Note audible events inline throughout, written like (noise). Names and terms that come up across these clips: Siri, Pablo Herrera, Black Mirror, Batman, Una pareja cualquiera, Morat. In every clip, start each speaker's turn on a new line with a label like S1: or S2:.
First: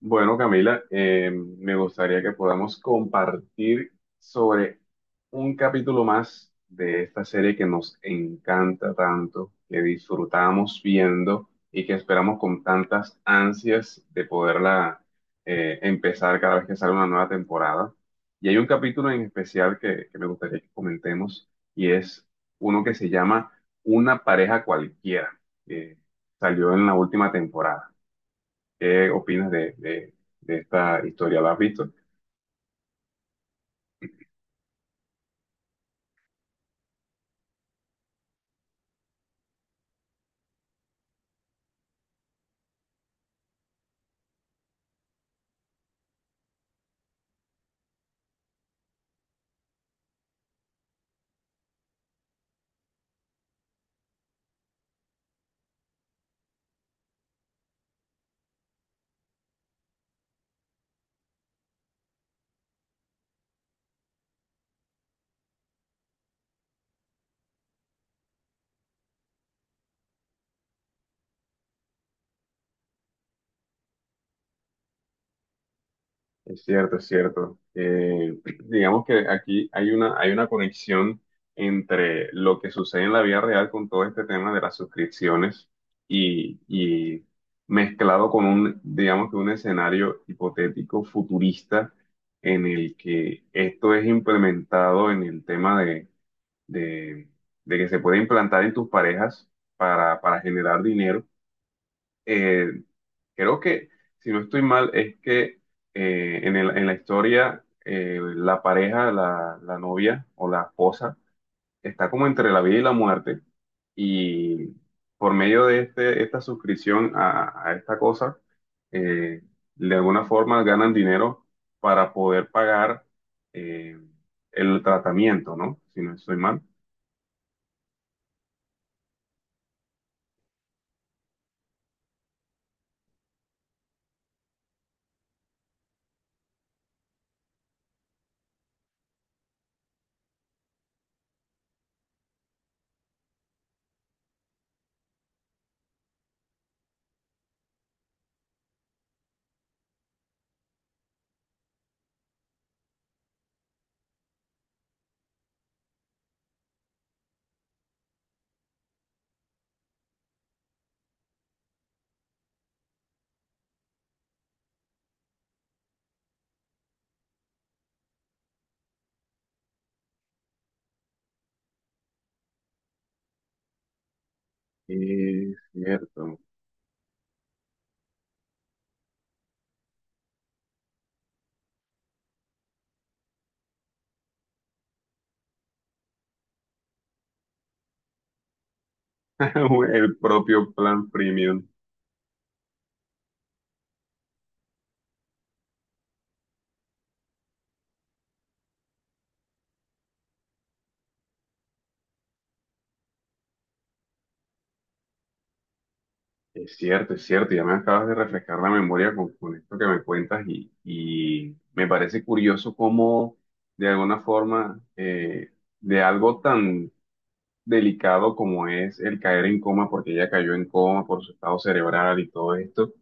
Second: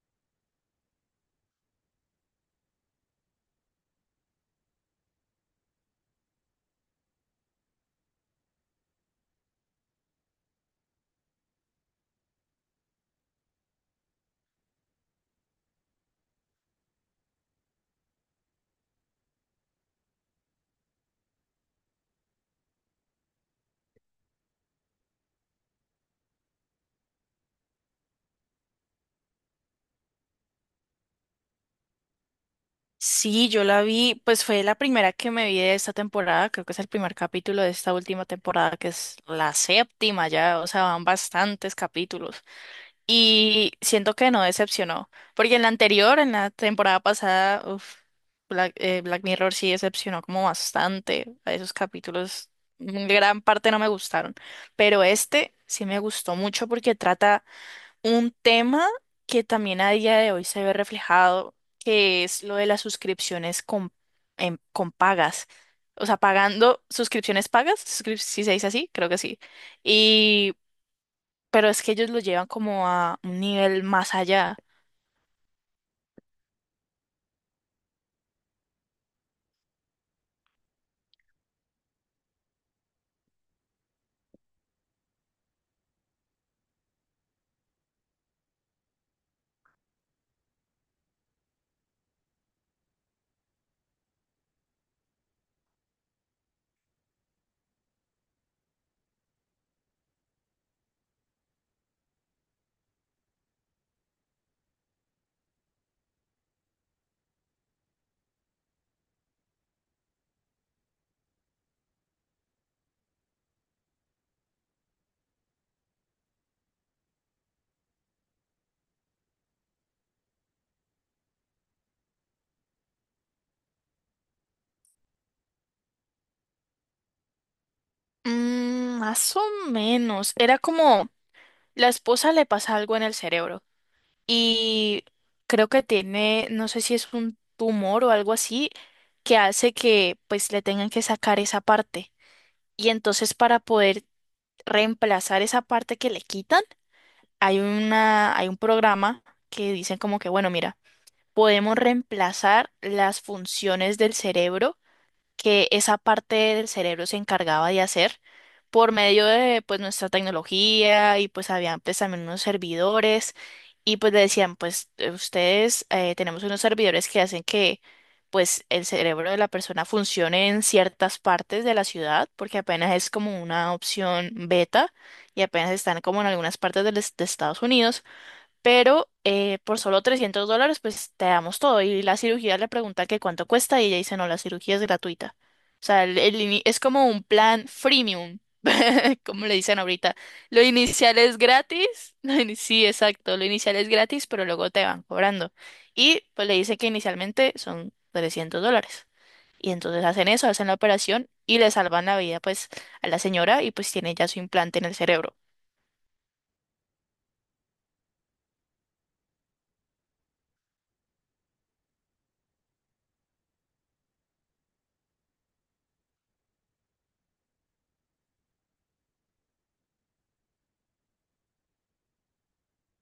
S1: Bueno, Camila, me gustaría que podamos compartir sobre un capítulo más de esta serie que nos encanta tanto, que disfrutamos viendo y que esperamos con tantas ansias de poderla empezar cada vez que sale una nueva temporada. Y hay un capítulo en especial que me gustaría que comentemos y es uno que se llama Una pareja cualquiera, que salió en la última temporada. ¿Qué opinas de esta historia? ¿La has visto?
S2: Sí, yo la vi, pues fue la primera que me vi de esta temporada, creo que es el primer capítulo de esta última temporada, que es la séptima ya, o sea, van bastantes capítulos. Y siento que no decepcionó, porque en la anterior, en la temporada pasada, uf, Black, Black Mirror sí decepcionó como bastante, a esos capítulos, gran parte no me gustaron, pero este sí me gustó mucho porque trata un tema que también a día de hoy se ve reflejado, que es lo de las suscripciones con, con pagas. O sea, pagando suscripciones pagas, si se dice así, creo que sí. Y, pero es que ellos lo llevan como a un nivel más allá.
S1: Es cierto, es cierto. (clears throat) Digamos que aquí hay hay una conexión entre lo que sucede en la vida real con todo este tema de las suscripciones y mezclado con digamos que un escenario hipotético futurista en el que esto es implementado en el tema de- de que se puede implantar en tus parejas para generar dinero. Eh, Creo que, si no estoy mal, es que en la historia la pareja, la novia o la esposa, está como entre la vida y la muerte. Y por medio esta suscripción a esta cosa, eh, de alguna forma ganan dinero para poder pagar eh, el tratamiento, ¿no? Si no estoy mal.
S2: Mm, más o menos. Era como la esposa le pasa algo en el cerebro y creo que tiene, no sé si es un tumor o algo así, que hace que pues le tengan que sacar esa parte. Y entonces para poder reemplazar esa parte que le quitan, hay un programa que dicen como que, bueno, mira, podemos reemplazar las funciones del cerebro que esa parte del cerebro se encargaba de hacer por medio de pues nuestra tecnología y pues habían pues también unos servidores y pues le decían pues ustedes tenemos unos servidores que hacen que pues el cerebro de la persona funcione en ciertas partes de la ciudad porque apenas es como una opción beta y
S1: Es
S2: apenas están como en
S1: cierto.
S2: algunas partes del de Estados Unidos pero por solo $300, pues te damos todo. Y la cirugía le pregunta que cuánto cuesta y ella dice, no, la cirugía es gratuita. O sea, es como un plan freemium, (laughs) como le dicen
S1: (laughs)
S2: ahorita.
S1: El
S2: Lo
S1: propio plan
S2: inicial es
S1: premium.
S2: gratis. (laughs) Sí, exacto. Lo inicial es gratis, pero luego te van cobrando. Y pues le dice que inicialmente son $300. Y entonces hacen eso, hacen la operación y le salvan la vida pues a la señora y pues tiene ya su implante en el cerebro.
S1: Es cierto, ya me acabas de refrescar la memoria con esto que me cuentas y me parece curioso cómo de alguna forma de algo tan delicado como es el caer en coma, porque ella cayó en coma por su estado cerebral y todo esto,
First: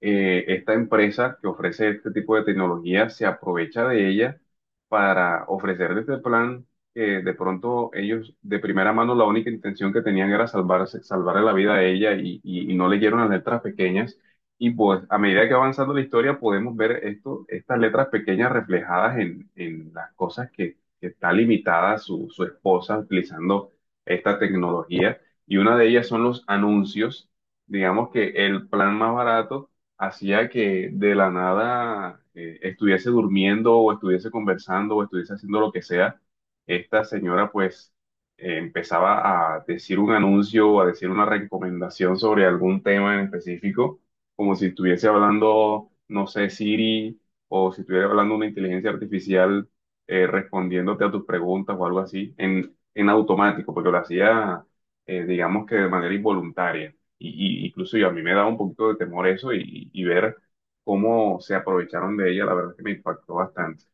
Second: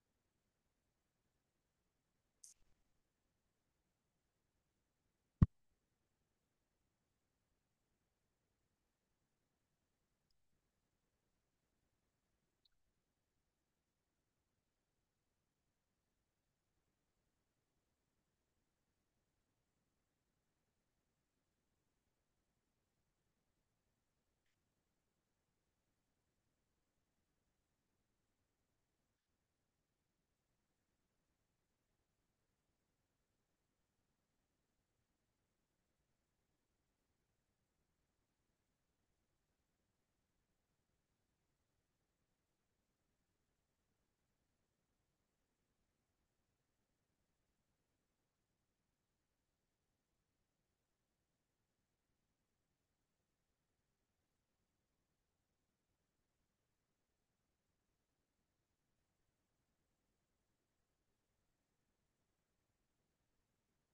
S1: esta empresa que ofrece este tipo de tecnología se aprovecha de ella para ofrecer este plan que de pronto ellos de primera mano la única intención que tenían era salvarse, salvarle la vida a ella y no leyeron las letras pequeñas. Y pues a medida que va avanzando la historia podemos ver esto, estas letras pequeñas reflejadas en las cosas que está limitada su esposa utilizando esta tecnología. Y una de ellas son los anuncios. Digamos que el plan más barato hacía que de la nada estuviese durmiendo o estuviese conversando o estuviese haciendo lo que sea, esta señora pues empezaba a decir un anuncio o a decir una recomendación sobre algún tema en específico, como si estuviese hablando, no sé, Siri o si estuviera hablando una inteligencia artificial respondiéndote a tus preguntas o algo así, en automático, porque lo hacía, digamos que de manera involuntaria. Y incluso yo, a mí me da un poquito de temor eso y ver cómo se aprovecharon de ella, la verdad es que me impactó bastante.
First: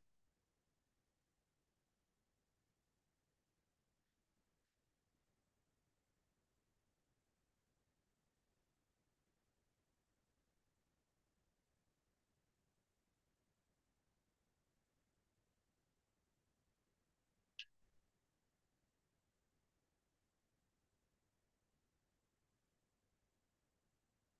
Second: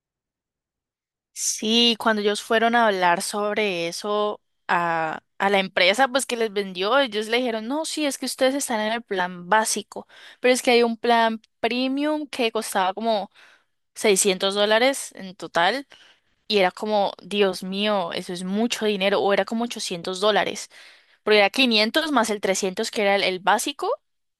S2: Sí, cuando ellos fueron a hablar sobre eso a la empresa, pues que les vendió, ellos le dijeron, no, sí, es que ustedes están en el plan básico, pero es que hay un plan premium que costaba como $600 en total y era como, Dios mío, eso es mucho dinero, o era como $800 porque era 500 más el 300 que era el básico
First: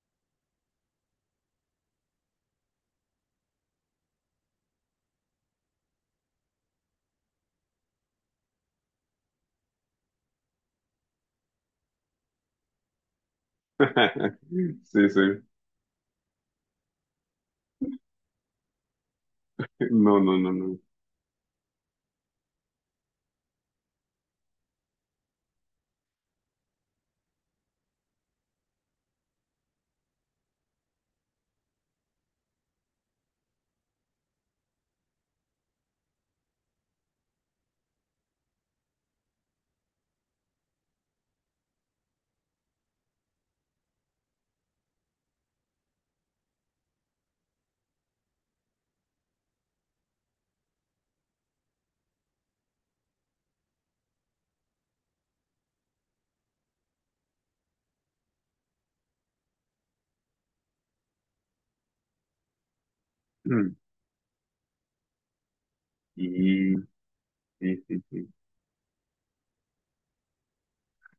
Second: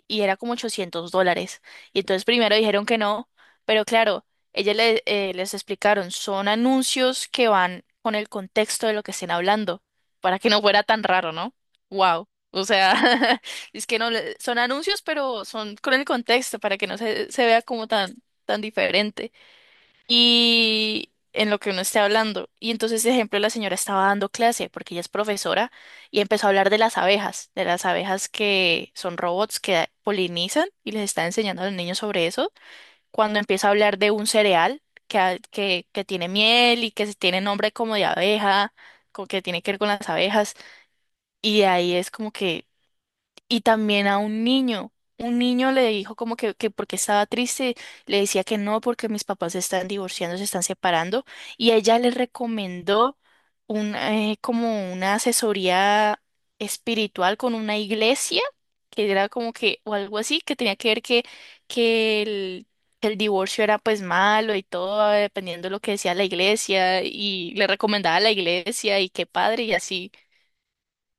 S2: y era como $800. Y entonces primero dijeron que no, pero claro, les explicaron, son anuncios que van con el contexto de lo que estén hablando, para que no fuera tan raro, ¿no? Wow. O sea, (laughs) es que no,
S1: (laughs)
S2: son anuncios,
S1: Sí, sí.
S2: pero son con el contexto, para que no se, se vea como tan, tan diferente
S1: No, no, no, no.
S2: y en lo que uno esté hablando. Y entonces, ejemplo, la señora estaba dando clase porque ella es profesora y empezó a hablar de las abejas que son robots que polinizan y les está enseñando a los niños sobre eso. Cuando empieza a hablar de un cereal que, que tiene miel y que se tiene nombre como de abeja, que tiene que ver con las abejas, y de ahí es como que y también a un niño. Un niño le dijo como que porque estaba triste, le decía que no, porque mis papás se están divorciando, se están separando, y ella le recomendó un, como una asesoría espiritual con una iglesia, que era como que, o algo así, que tenía que ver que, que el, que el divorcio era
S1: (clears throat)
S2: pues malo y todo, dependiendo de lo que decía la
S1: Y,
S2: iglesia, y le
S1: sí, sí,
S2: recomendaba a
S1: sí.
S2: la iglesia y qué padre, y así.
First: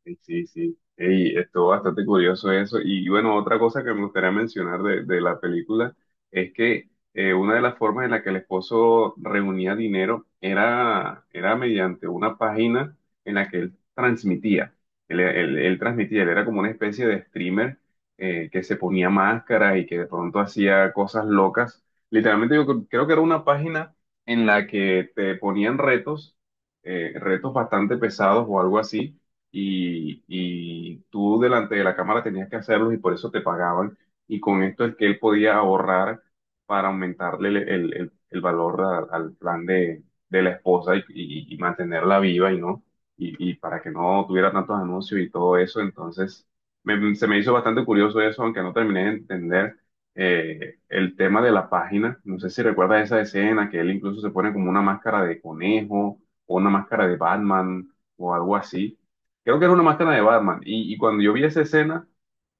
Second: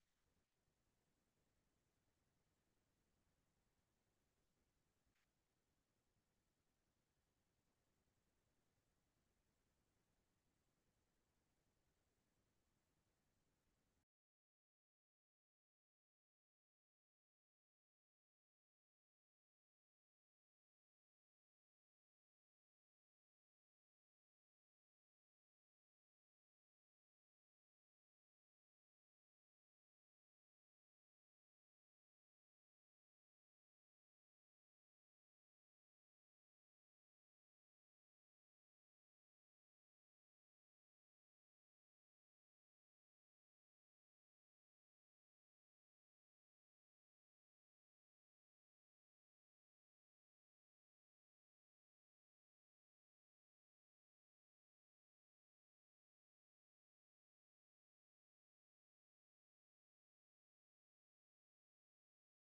S1: Sí, sí, sí. Ey, estuvo bastante curioso eso. Y bueno, otra cosa que me gustaría mencionar de la película es que una de las formas en la que el esposo reunía dinero era mediante una página en la que él transmitía. Él transmitía, él era como una especie de streamer que se ponía máscaras y que de pronto hacía cosas locas. Literalmente yo creo que era una página en la que te ponían retos, retos bastante pesados o algo así y tú delante de la cámara tenías que hacerlos y por eso te pagaban. Y con esto es que él podía ahorrar para aumentarle el valor al plan de la esposa y mantenerla viva y no, y para que no tuviera tantos anuncios y todo eso. Entonces, se me hizo bastante curioso eso, aunque no terminé de entender el tema de la página. No sé si recuerdas esa escena que él incluso se pone como una máscara de conejo o una máscara de Batman o algo así. Creo que era una máscara de Batman. Y cuando yo vi esa escena,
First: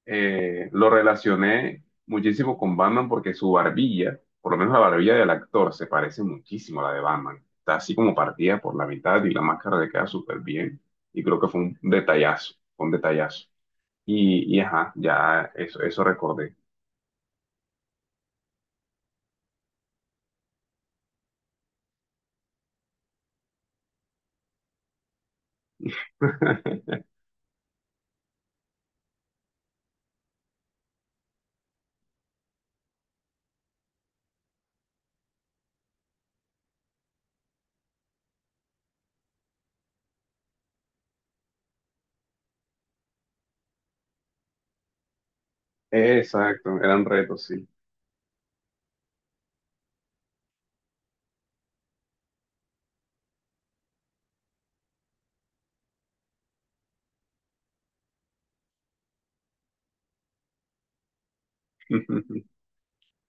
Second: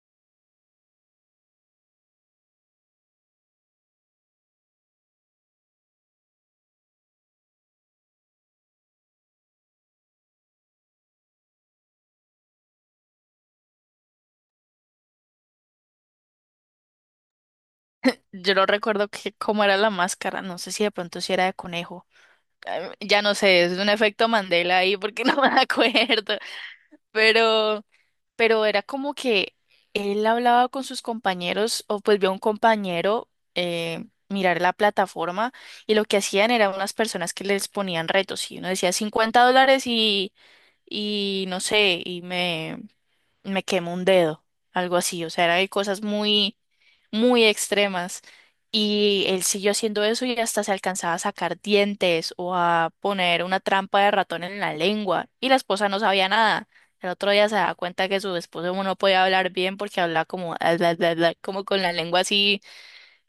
S1: lo relacioné muchísimo con Batman porque su barbilla, por lo menos la barbilla del actor, se parece muchísimo a la de Batman. Está así como partida por la mitad y la máscara le queda súper bien. Y creo que fue un detallazo, fue un detallazo. Y ajá, ya eso recordé.
S2: Yo no recuerdo que, cómo era la máscara, no sé si de pronto si era de conejo. Ya no sé, es un efecto Mandela ahí porque (laughs) no me acuerdo
S1: (laughs)
S2: pero, pero era como que él hablaba con sus compañeros o pues vio a un compañero mirar la plataforma y lo que hacían eran unas personas que les ponían retos y uno decía $50 y no sé, y me quemo un dedo, algo así, o sea, era de cosas muy,
S1: Exacto, eran retos,
S2: muy
S1: sí.
S2: extremas. Y él siguió haciendo eso y hasta se alcanzaba a sacar dientes o a poner una trampa de ratón en la lengua. Y la esposa no sabía nada. El otro día se da cuenta que su esposo no podía hablar bien porque hablaba como, "Ah, bla, bla, bla", como con la lengua
S1: (laughs)
S2: así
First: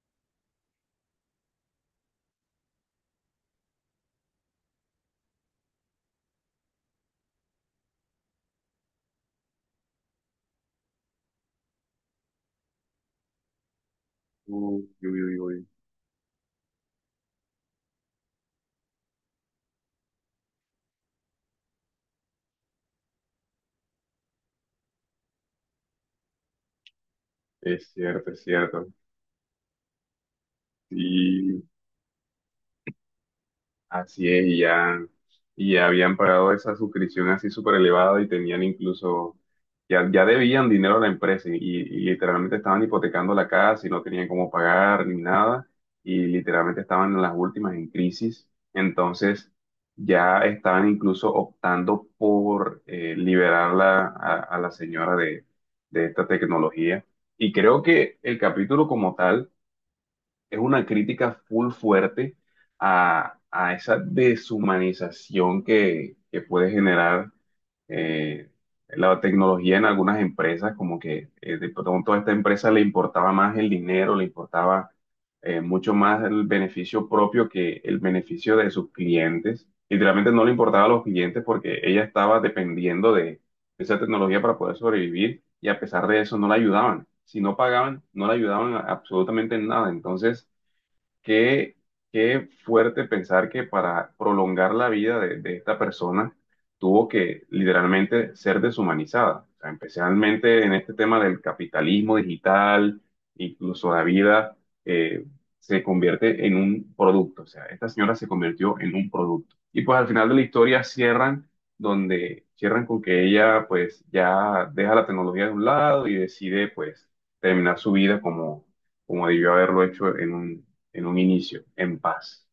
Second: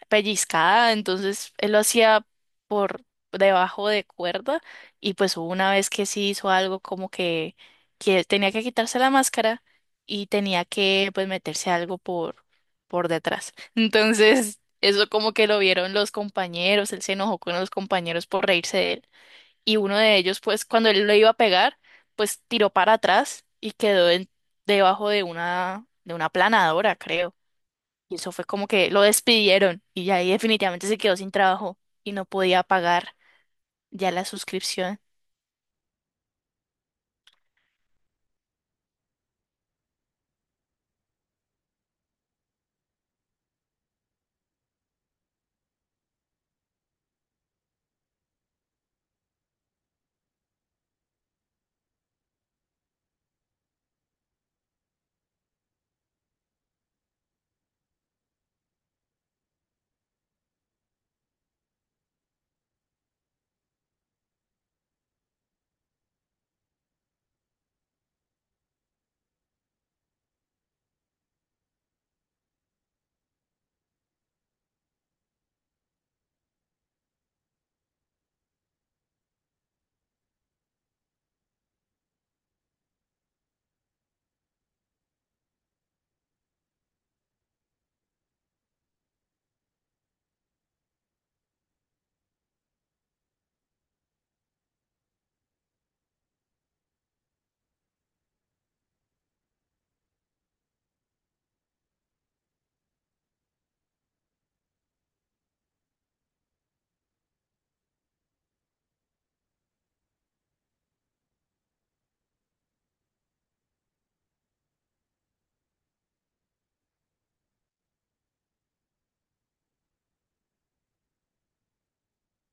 S2: pellizcada, entonces él lo hacía por debajo de cuerda y pues hubo una vez que sí hizo algo como que tenía que quitarse la máscara y tenía que pues meterse algo por detrás. Entonces
S1: Uy,
S2: eso
S1: uy,
S2: como
S1: uy,
S2: que
S1: uy.
S2: lo vieron los compañeros, él se enojó con los compañeros por reírse de él y uno de ellos, pues cuando él lo iba a pegar, pues tiró para atrás y quedó debajo de una planadora, creo.
S1: Es
S2: Y
S1: cierto,
S2: eso
S1: es
S2: fue como
S1: cierto.
S2: que lo despidieron y ya ahí definitivamente se quedó sin
S1: Sí.
S2: trabajo y no podía pagar ya la
S1: Así es,
S2: suscripción.
S1: y ya habían pagado esa suscripción así súper elevada y tenían incluso, ya, ya debían dinero a la empresa y literalmente estaban hipotecando la casa y no tenían cómo pagar ni nada y literalmente estaban en las últimas en crisis. Entonces ya estaban incluso optando por liberarla a la señora de esta tecnología. Y creo que el capítulo como tal es una crítica full fuerte a esa deshumanización que puede generar eh, la tecnología en algunas empresas, como que de pronto a esta empresa le importaba más el dinero, le importaba mucho más el beneficio propio que el beneficio de sus clientes. Literalmente no le importaba a los clientes porque ella estaba dependiendo de esa tecnología para poder sobrevivir y a pesar de eso no la ayudaban. Si no pagaban, no la ayudaban absolutamente en nada. Entonces, Qué, qué fuerte pensar que para prolongar la vida de esta persona tuvo que literalmente ser deshumanizada. O sea, especialmente en este tema del capitalismo digital, incluso la vida eh, se convierte en un producto. O sea, esta señora se convirtió en un producto. Y pues al final de la historia cierran donde cierran con que ella pues ya deja la tecnología de un lado y decide pues terminar su vida como, como debió haberlo hecho en un inicio, en paz.